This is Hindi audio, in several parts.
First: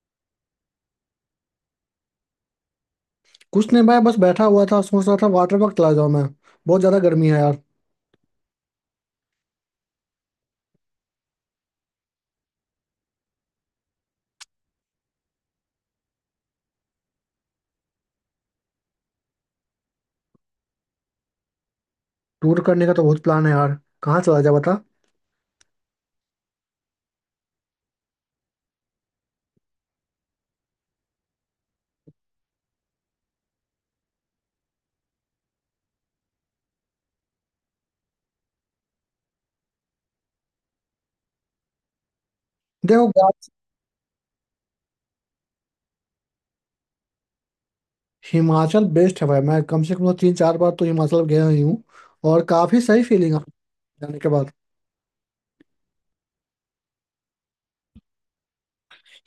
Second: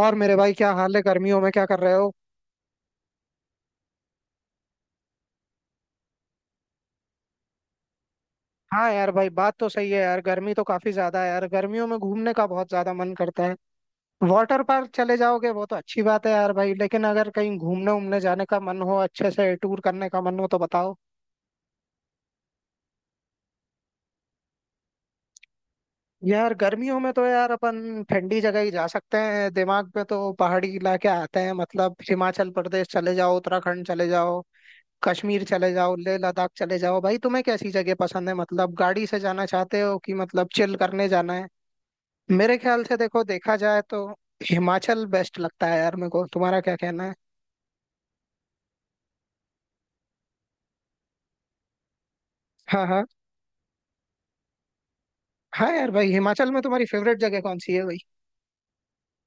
और मेरे भाई, क्या हाल है? गर्मियों में क्या कर रहे हो? कुछ नहीं भाई। बस बैठा हुआ था सोच रहा था वाटर पार्क चला जाऊं मैं। बहुत ज्यादा गर्मी है यार। हाँ यार भाई, बात तो सही है यार। गर्मी तो काफी ज्यादा है यार। गर्मियों में घूमने का बहुत ज्यादा मन करता है। वाटर पार्क चले जाओगे, वो तो अच्छी बात है यार भाई, लेकिन अगर कहीं घूमने उमने जाने का मन हो, अच्छे से टूर करने का मन हो तो बताओ। टूर करने का तो बहुत प्लान है यार। कहाँ चला जाए बता। यार गर्मियों में तो यार अपन ठंडी जगह ही जा सकते हैं। दिमाग में तो पहाड़ी इलाके आते हैं। मतलब हिमाचल प्रदेश चले जाओ, उत्तराखंड चले जाओ, कश्मीर चले जाओ, लेह लद्दाख चले जाओ। भाई तुम्हें कैसी जगह पसंद है? मतलब गाड़ी से जाना चाहते हो कि मतलब चिल करने जाना है? मेरे ख्याल से देखो देखो, गाइस, देखा जाए तो हिमाचल बेस्ट लगता है यार मेरे को। तुम्हारा क्या कहना है? हिमाचल बेस्ट है भाई। मैं कम से कम तो 3 4 बार तो हिमाचल गया ही हूँ और काफी हाँ सही हाँ। फीलिंग आती है जाने के बाद। हाँ यार भाई, हिमाचल में तुम्हारी फेवरेट जगह कौन सी है भाई?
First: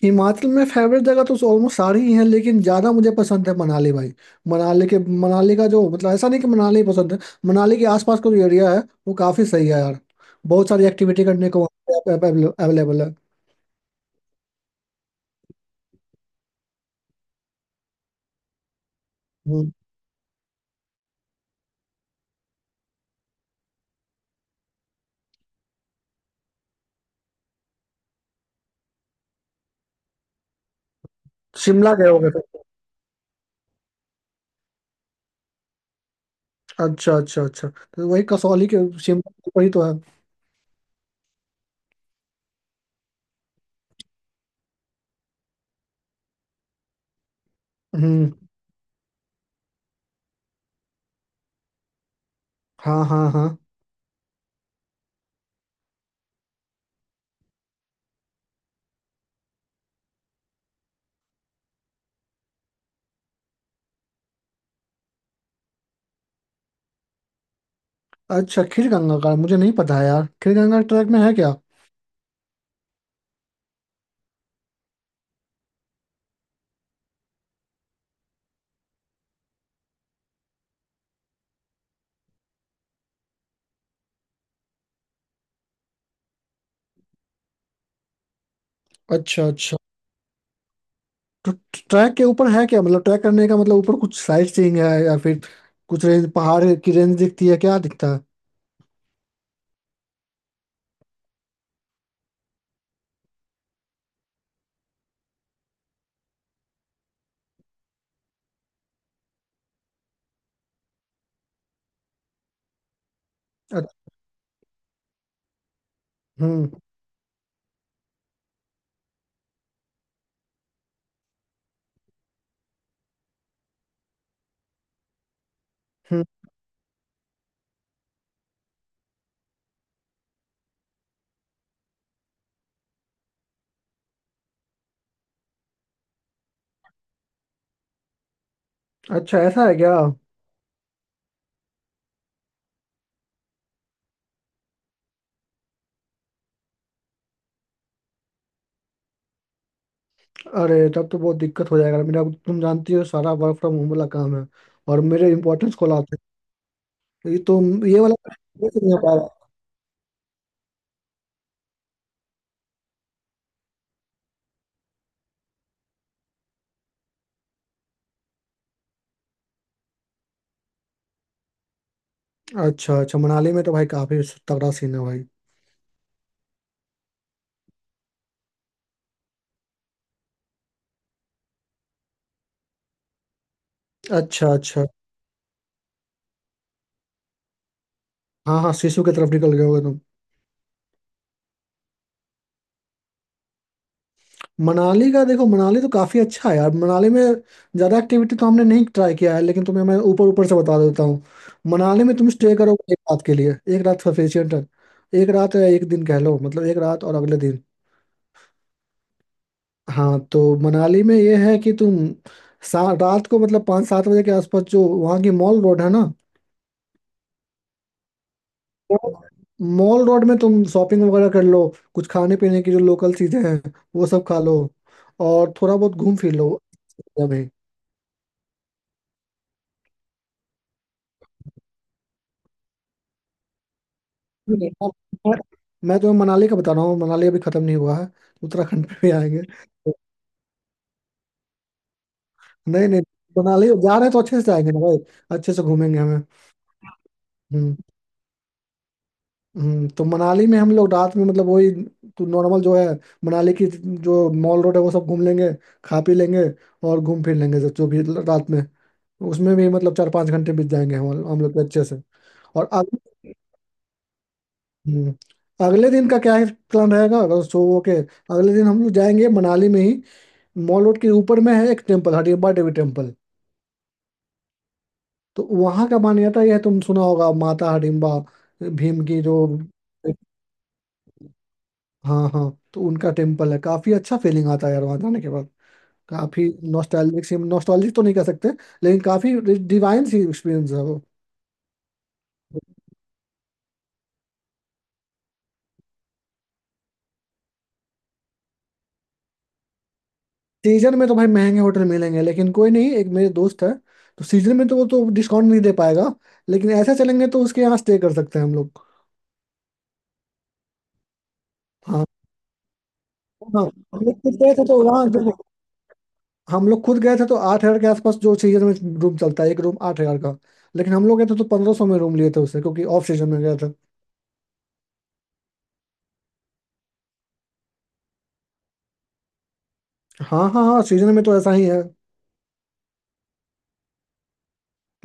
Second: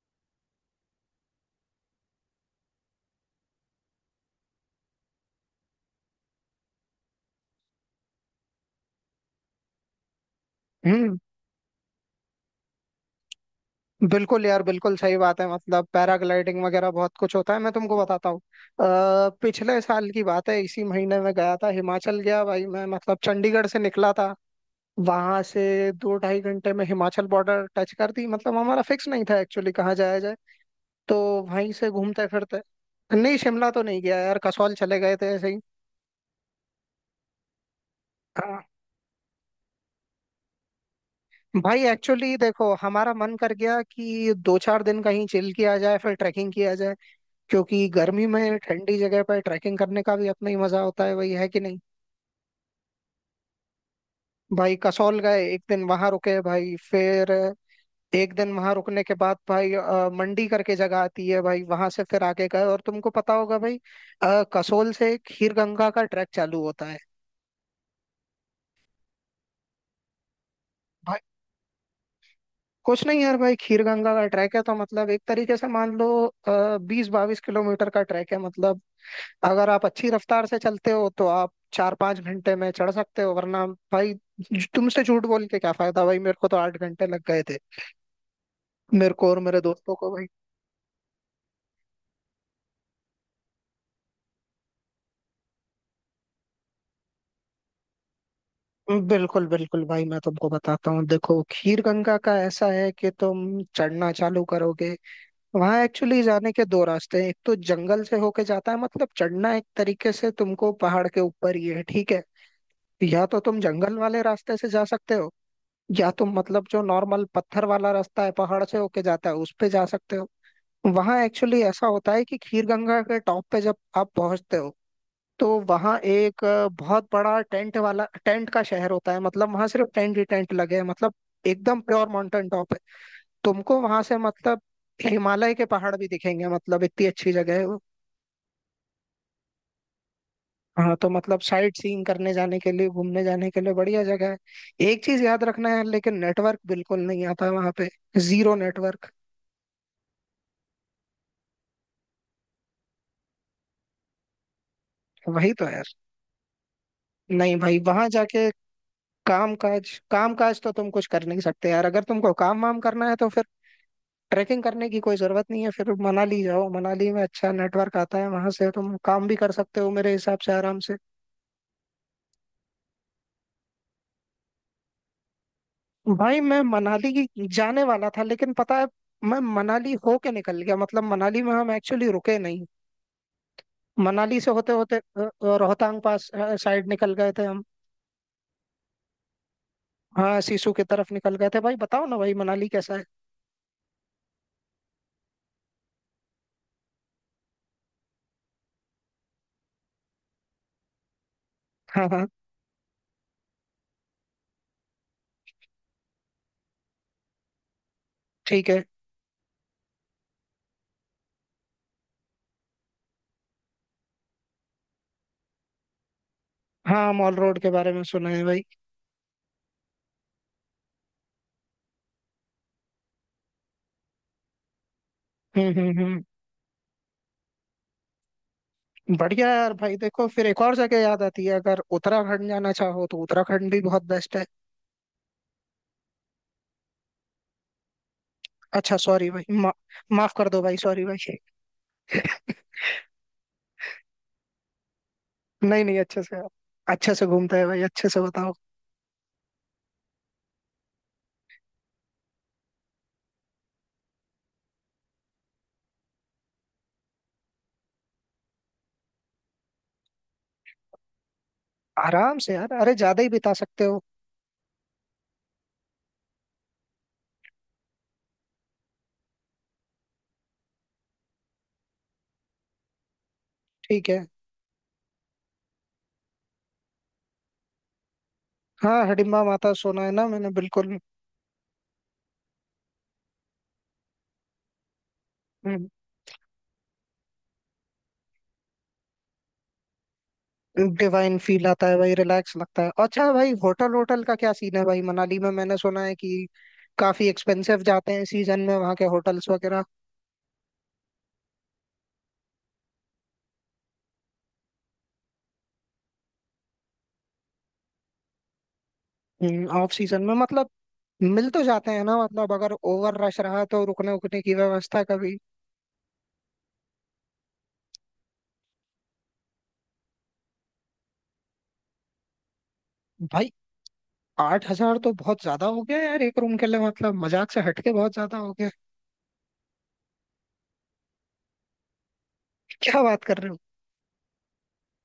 हिमाचल में फेवरेट जगह तो ऑलमोस्ट सारी ही है लेकिन ज्यादा मुझे पसंद है मनाली भाई। मनाली के मनाली का जो मतलब ऐसा नहीं कि मनाली ही पसंद है। मनाली के आसपास का जो एरिया है वो काफी सही है यार। बहुत सारी हम्म। एक्टिविटी करने को अवेलेबल है। बिल्कुल यार, बिल्कुल सही बात है। मतलब पैराग्लाइडिंग वगैरह बहुत कुछ होता है, मैं तुमको बताता हूँ। हम्म। पिछले साल की बात है, इसी महीने में गया था, हिमाचल गया भाई मैं। मतलब चंडीगढ़ से निकला था। वहां से दो ढाई घंटे में हिमाचल बॉर्डर टच कर दी। मतलब हमारा फिक्स नहीं था एक्चुअली कहाँ जाया जाए, तो वहीं से शिमला गए घूमते होगे। फिरते। नहीं, शिमला तो नहीं गया यार, कसौल चले गए थे ऐसे ही। अच्छा अच्छा अच्छा, तो वही हाँ। कसौली के शिमला के वही तो है। भाई एक्चुअली देखो, हमारा मन कर गया कि 2-4 दिन कहीं चिल किया जाए, फिर ट्रैकिंग किया जाए। क्योंकि गर्मी हम्म। में ठंडी जगह पर ट्रैकिंग करने का भी अपना ही मजा होता है, वही है कि नहीं? हाँ हाँ हाँ। भाई कसौल गए, एक दिन वहां रुके भाई। फिर एक दिन वहां रुकने के बाद भाई, मंडी करके जगह आती है भाई, वहां से फिर आगे गए। और तुमको पता होगा भाई, कसौल से खीर गंगा का ट्रैक चालू होता है। अच्छा, खीरगंगा का मुझे नहीं पता है यार, खीरगंगा ट्रैक भाई में है क्या? कुछ नहीं यार भाई, खीर गंगा का ट्रैक है तो मतलब एक तरीके से मान लो 20-22 किलोमीटर का ट्रैक है मतलब। अगर आप अच्छी रफ्तार से चलते हो तो आप 4-5 घंटे में चढ़ सकते हो, वरना भाई तुमसे झूठ बोल के क्या फायदा भाई, मेरे को तो 8 घंटे लग गए थे, मेरे को और अच्छा मेरे अच्छा। दोस्तों को भाई। तो ट्रैक के ऊपर है क्या? मतलब ट्रैक करने का मतलब ऊपर कुछ साइट सीइंग है या फिर कुछ रेंज, पहाड़ की रेंज दिखती है, क्या दिखता है? बिल्कुल बिल्कुल भाई, मैं तुमको बताता हूँ। देखो खीर गंगा का ऐसा है कि तुम चढ़ना चालू करोगे, वहां एक्चुअली जाने के दो रास्ते हैं। एक तो जंगल से होके जाता है, मतलब चढ़ना एक तरीके से तुमको पहाड़ के ऊपर ही है, ठीक है? या तो तुम जंगल अच्छा। वाले रास्ते से जा सकते हो, या तुम मतलब हम्म जो नॉर्मल पत्थर वाला रास्ता है पहाड़ से होके जाता है उस पे जा सकते हो। वहां एक्चुअली ऐसा होता है कि खीर गंगा के टॉप पे जब आप पहुंचते हो तो वहां हम्म। एक बहुत बड़ा टेंट वाला, टेंट का शहर होता है। मतलब वहां सिर्फ टेंट ही टेंट लगे हैं मतलब। एकदम प्योर माउंटेन टॉप है। तुमको वहां से मतलब हिमालय के पहाड़ भी दिखेंगे, मतलब इतनी अच्छी जगह है वो। अच्छा, ऐसा है क्या? हाँ, तो मतलब साइट सीइंग करने जाने के लिए, घूमने जाने के लिए बढ़िया जगह है। एक चीज याद रखना है लेकिन, नेटवर्क बिल्कुल नहीं आता वहां पे। Zero network. अरे तब तो बहुत दिक्कत हो जाएगा मेरा, तुम जानती हो सारा वर्क फ्रॉम होम वाला काम है। और मेरे वही तो इंपॉर्टेंस को यार। लाते हैं ये नहीं तो, भाई, ये वहां जाके वाला। काम काज तो तुम कुछ कर नहीं सकते यार। अगर तुमको काम वाम करना है तो फिर ट्रैकिंग करने की कोई जरूरत नहीं है, फिर मनाली जाओ। मनाली में अच्छा नेटवर्क आता है, वहां से तुम काम भी कर सकते हो मेरे हिसाब से आराम से। अच्छा अच्छा, मनाली में तो भाई काफी तगड़ा सीन है भाई। भाई मैं मनाली की जाने वाला था, लेकिन पता है, मैं मनाली होके निकल गया। मतलब मनाली में हम एक्चुअली रुके नहीं। मनाली अच्छा से होते अच्छा। होते रोहतांग पास साइड निकल गए थे हम। हाँ हाँ, सिसु की तरफ निकल गए होगे तुम। हाँ सिसु की तरफ निकल गए थे भाई। बताओ ना भाई, मनाली कैसा है? मनाली का देखो, मनाली तो काफी अच्छा है यार। मनाली में ज्यादा एक्टिविटी तो हमने नहीं ट्राई किया है लेकिन तुम्हें मैं ऊपर ऊपर से बता देता हूँ। मनाली हाँ में हाँ। तुम स्टे करोगे एक रात के लिए। एक रात सफिशियंट है। एक रात है, एक दिन कह लो, मतलब एक रात और अगले दिन। ठीक है। हाँ, तो मनाली में ये है कि तुम रात को मतलब पाँच सात बजे के आसपास जो वहाँ की मॉल रोड है ना। हाँ, मॉल रोड के बारे में सुना है भाई। मॉल रोड में तुम शॉपिंग वगैरह कर लो। कुछ खाने पीने की जो लोकल चीजें हैं वो सब खा लो और थोड़ा बहुत घूम हम्म। फिर लो अभी। बढ़िया है यार भाई। देखो फिर एक और जगह याद आती है, अगर उत्तराखंड जाना चाहो तो उत्तराखंड भी बहुत बेस्ट है। जी। और मैं मैं तुम्हें मनाली का बता रहा हूँ, मनाली अभी खत्म नहीं हुआ है, उत्तराखंड पे अच्छा भी सॉरी आएंगे। भाई, माफ कर दो भाई, सॉरी भाई। नहीं नहीं, मनाली जा रहे हैं तो अच्छे से जाएंगे ना भाई, अच्छे से नहीं नहीं, घूमेंगे हमें। अच्छे से आप, अच्छे से घूमते हैं हम्म। भाई, अच्छे से बताओ। तो मनाली में हम लोग रात में मतलब वही तो नॉर्मल जो है, मनाली की जो मॉल रोड है वो सब घूम लेंगे, खा पी लेंगे और घूम फिर लेंगे सब जो भी रात में। उसमें भी मतलब 4 5 घंटे बीत जाएंगे हम लोग के अच्छे से। आराम से और यार, अरे ज्यादा ही अगले बिता सकते हो। हम्म, अगले दिन का क्या है प्लान रहेगा? अगर सो ओके, अगले दिन हम लोग जाएंगे मनाली में ही। मॉल रोड के ऊपर में है एक टेम्पल, हडिम्बा देवी टेम्पल। ठीक है। तो वहाँ का मान्यता यह है, तुम सुना होगा माता हडिम्बा, हाँ, भीम की जो। हिडिंबा माता सोना है ना, मैंने बिल्कुल। हाँ हाँ। तो उनका टेम्पल है, काफी अच्छा फीलिंग आता है यार वहाँ जाने के बाद। काफी नॉस्टैल्जिक तो नहीं कह सकते लेकिन काफी डिवाइन सी एक्सपीरियंस है वो। डिवाइन फील आता है भाई, रिलैक्स लगता है। अच्छा भाई, होटल होटल का क्या सीन है भाई मनाली में? मैंने सुना है कि काफी एक्सपेंसिव जाते हैं सीजन में, वहाँ के होटल्स वगैरह। सीजन में तो भाई महंगे होटल मिलेंगे, लेकिन कोई नहीं, एक मेरे दोस्त है तो सीजन में तो वो तो डिस्काउंट नहीं दे पाएगा, लेकिन ऐसा चलेंगे तो उसके यहाँ स्टे कर सकते हैं हम लोग। ऑफ सीजन में मतलब मिल तो जाते हैं हाँ ना? मतलब अगर ओवर रश हाँ। रहा तो हम रुकने लोग खुद उकने की गए थे तो व्यवस्था वहाँ देखो, कभी। हम लोग खुद गए थे तो 8,000 के आसपास जो सीजन में रूम चलता है, एक रूम 8,000 का। लेकिन हम लोग गए थे तो 1,500 में रूम लिए थे उससे, क्योंकि ऑफ सीजन में भाई गए थे। 8 हजार तो बहुत ज्यादा हो गया यार एक रूम के लिए, मतलब मजाक से हटके बहुत ज्यादा हो गया। हाँ हाँ हाँ, सीजन में तो ऐसा ही है। क्या बात कर रहे हो?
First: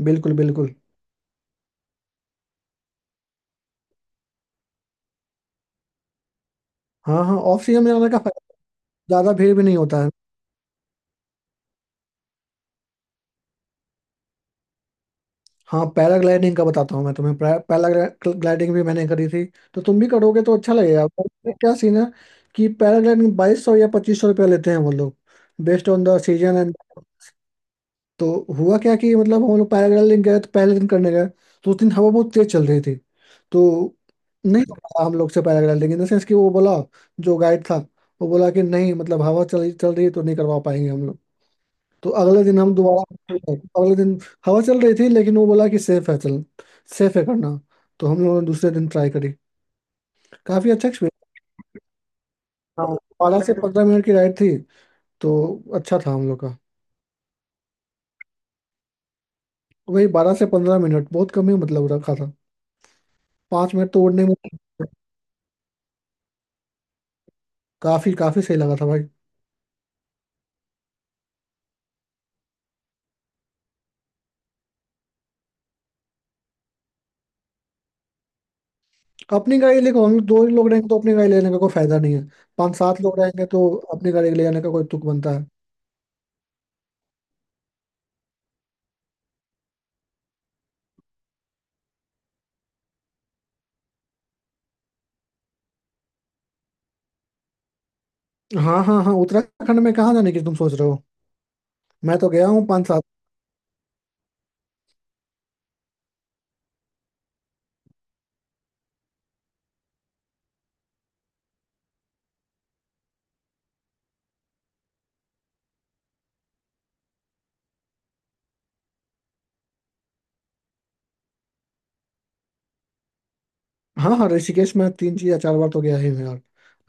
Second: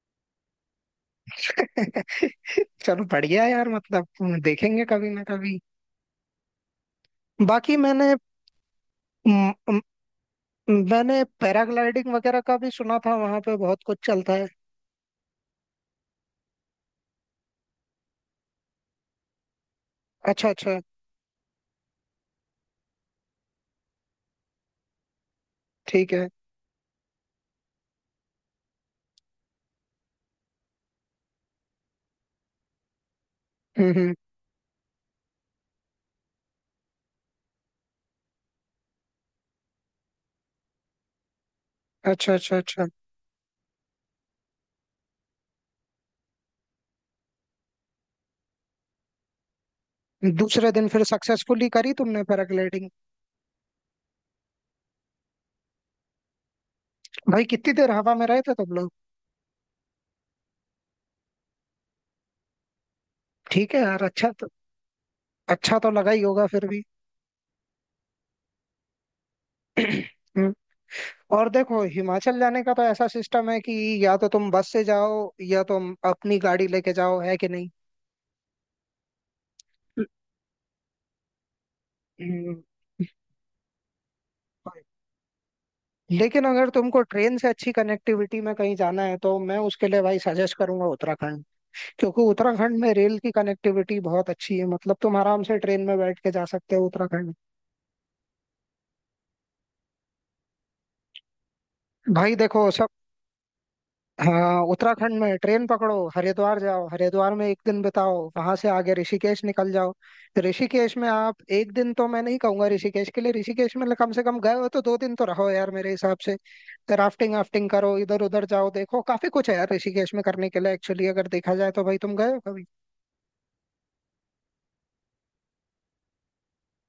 बिल्कुल बिल्कुल। चलो बढ़िया यार, मतलब देखेंगे कभी ना कभी। हाँ हाँ, ऑफ बाकी सीजन में जाने मैंने का फायदा, ज्यादा म, भीड़ भी नहीं म, होता है। मैंने पैराग्लाइडिंग वगैरह का भी सुना था, वहां पे बहुत कुछ चलता है। हाँ, पैराग्लाइडिंग का बताता हूँ मैं तुम्हें। पैराग्लाइडिंग भी मैंने करी थी, तो तुम भी करोगे अच्छा तो अच्छा अच्छा। लगेगा, पर इसमें क्या सीन है कि पैराग्लाइडिंग 2,200 या 2,500 रुपया लेते हैं वो लोग, बेस्ड ऑन ठीक द है। Season end. तो हुआ क्या कि मतलब हम लोग पैराग्लाइडिंग गए तो पहले दिन करने गए, तो उस दिन हवा बहुत तेज चल रही थी तो हम्म। नहीं हो पाया हम लोग से पैराग्लाइडिंग, इन द सेंस कि वो बोला, जो गाइड था, वो बोला कि नहीं, मतलब हवा चल चल रही है तो नहीं करवा पाएंगे हम लोग। तो अच्छा अगले अच्छा दिन हम अच्छा। दोबारा, अगले दिन हवा चल रही थी लेकिन वो बोला कि सेफ है, चल सेफ है करना। तो हम लोगों ने दूसरे दिन ट्राई करी। दूसरे काफी दिन अच्छा फिर एक्सपीरियंस। सक्सेसफुली करी तुमने हाँ, पैराग्लाइडिंग? 12 से 15 मिनट की राइड थी तो अच्छा था हम लोग का। भाई कितनी देर हवा में रहे थे तुम लोग? वही 12 से 15 मिनट, बहुत कम ही मतलब रखा था, ठीक पाँच है मिनट यार। तो उड़ने में। अच्छा तो लगा ही होगा फिर भी। काफी काफी सही लगा था भाई। हम्म। और देखो, हिमाचल जाने का तो ऐसा सिस्टम है कि या तो तुम बस से जाओ, या तुम अपनी गाड़ी लेके जाओ, है कि नहीं? अपनी गाड़ी देखो, हम लोग दो ही लोग रहेंगे तो अपनी गाड़ी लेने का कोई फायदा नहीं है। हम्म। पाँच सात लोग रहेंगे तो अपनी गाड़ी ले जाने का कोई तुक बनता है। लेकिन अगर तुमको ट्रेन से अच्छी कनेक्टिविटी में कहीं जाना है तो मैं उसके लिए भाई सजेस्ट करूंगा उत्तराखंड। क्योंकि उत्तराखंड में रेल की कनेक्टिविटी बहुत अच्छी है, मतलब तुम आराम से ट्रेन में बैठ के जा सकते हो उत्तराखंड। हाँ हाँ हाँ, उत्तराखंड में कहाँ जाने की तुम सोच रहे हो? मैं तो भाई गया हूँ देखो सब। पाँच। हाँ, उत्तराखंड में ट्रेन पकड़ो, हरिद्वार जाओ, हरिद्वार में एक दिन बिताओ, वहां से आगे ऋषिकेश निकल जाओ। ऋषिकेश में आप एक दिन तो मैं नहीं कहूंगा ऋषिकेश के लिए, ऋषिकेश में कम से कम गए हो तो 2 दिन तो रहो यार मेरे हिसाब से। राफ्टिंग वाफ्टिंग करो, इधर उधर जाओ, देखो काफी कुछ है यार ऋषिकेश में करने के लिए एक्चुअली, अगर देखा जाए तो। भाई तुम गए हो कभी? हाँ हाँ, ऋषिकेश में तीन चीज या चार बार तो गया ही हूँ यार।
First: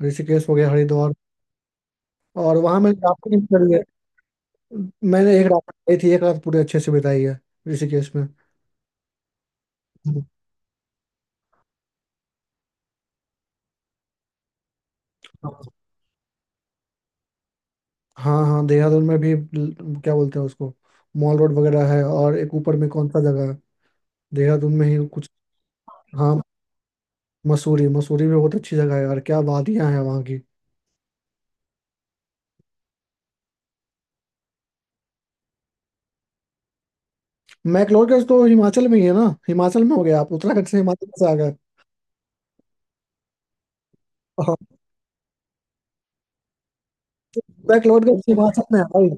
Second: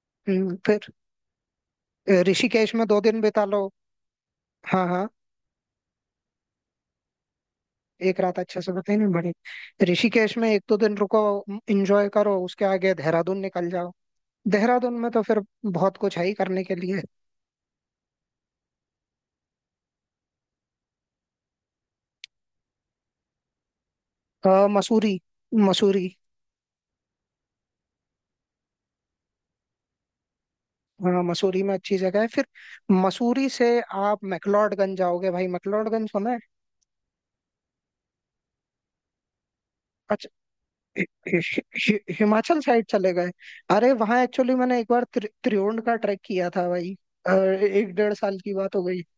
ऋषिकेश हो गया, फिर हरिद्वार, और ऋषिकेश वहां में मैंने 2 दिन राफ्टिंग बिता लो। करी है। हाँ हाँ। मैंने एक रात करी थी, एक रात पूरे अच्छे से बिताई है ऋषिकेश एक में। रात अच्छे से बताई नहीं बड़ी। ऋषिकेश में 1-2 दिन रुको, एंजॉय करो, उसके आगे देहरादून निकल जाओ। देहरादून में तो फिर बहुत कुछ है ही करने के लिए। हाँ हाँ, देहरादून में भी क्या बोलते हैं उसको, मॉल रोड वगैरह है, और एक ऊपर में कौन सा जगह है देहरादून में ही मसूरी। कुछ। मसूरी। हाँ, मसूरी। मसूरी भी बहुत अच्छी जगह है यार, क्या वादियां हैं वहाँ की। हाँ मसूरी में अच्छी जगह है। फिर मसूरी से आप मैक्लोडगंज जाओगे भाई। मैक्लोडगंज सुना है? मैक्लोडगंज तो हिमाचल में ही है ना, हिमाचल में हो गया, अच्छा। आप उत्तराखंड से हि- हिमाचल से आ गए। हि- हि- हिमाचल साइड चले गए। अरे वहाँ एक्चुअली हाँ, मैंने एक बार त्रिउंड का ट्रैक किया था भाई। एक डेढ़ मैक्लोडगंज साल की हिमाचल बात में हो है गई। भाई,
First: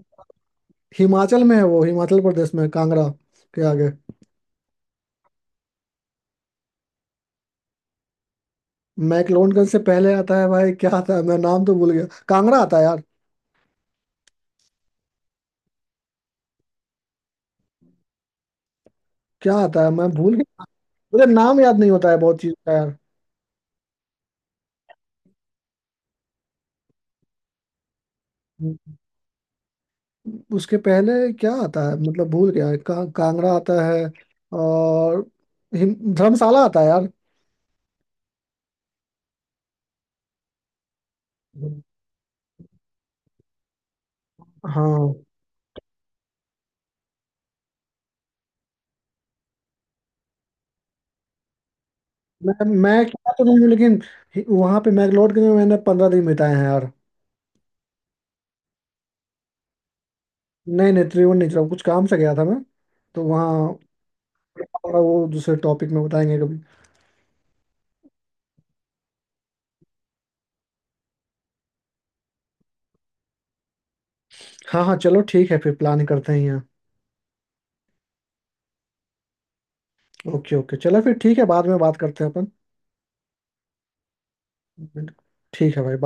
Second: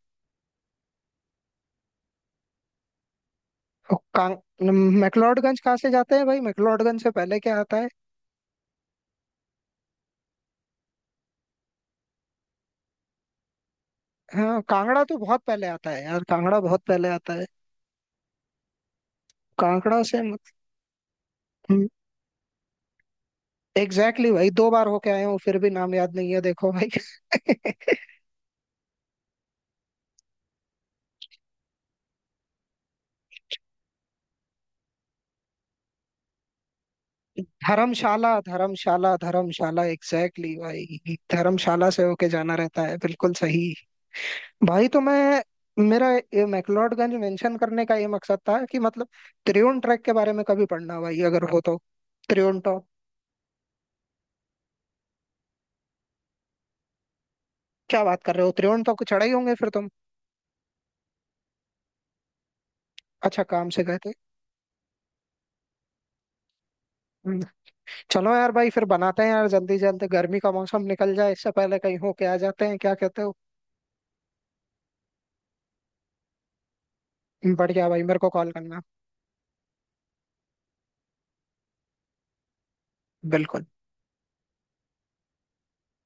हिमाचल में है वो, हिमाचल प्रदेश में कांगड़ा के आगे। और कां- मैक्लोडगंज कहाँ से जाते हैं भाई? मैक्लोडगंज से पहले क्या आता है? मैक्लोडगंज से पहले आता है भाई, क्या आता है, मैं नाम तो भूल गया, कांगड़ा आता है यार। हाँ कांगड़ा तो बहुत पहले आता है यार, कांगड़ा बहुत पहले आता है। क्या आता है कांगड़ा मैं से भूल मत- गया, मुझे नाम याद हम्म। नहीं होता है बहुत चीज का यार। एग्जैक्टली exactly भाई, 2 बार होके आया हूँ फिर भी नाम याद नहीं है, देखो भाई। उसके पहले क्या आता है मतलब, भूल गया कांगड़ा आता है, और धर्मशाला आता है यार। धर्मशाला धर्मशाला धर्मशाला, एग्जैक्टली exactly भाई, धर्मशाला से होके जाना रहता है बिल्कुल सही। भाई तो हाँ। मैं मेरा ये मैक्लोडगंज मेंशन करने का ये मकसद था कि मतलब त्रिउंड ट्रैक के बारे में कभी पढ़ना भाई अगर हो तो। मैं त्रिउंड टॉप, मैं क्या तो नहीं हूँ लेकिन वहाँ पे मैक्लोडगंज में मैंने 15 दिन बिताए हैं यार। क्या बात कर रहे हो? त्रिउंड टॉप को चढ़ा ही होंगे फिर तुम। नहीं नहीं, त्रिवेणी नहीं चला, कुछ काम से गया था मैं तो अच्छा काम वहाँ। से गए थे। और वो दूसरे टॉपिक में बताएंगे कभी। हम्म, चलो यार भाई, फिर बनाते हैं यार जल्दी जल्दी। गर्मी का मौसम निकल जाए इससे पहले कहीं होके आ जाते हैं, क्या कहते हो? हाँ हाँ चलो ठीक है, फिर प्लान करते हैं यहाँ। बढ़िया भाई, मेरे को कॉल करना। ओके ओके चलो फिर ठीक है, बाद में बात करते हैं अपन। बिल्कुल। ठीक है भाई बाय।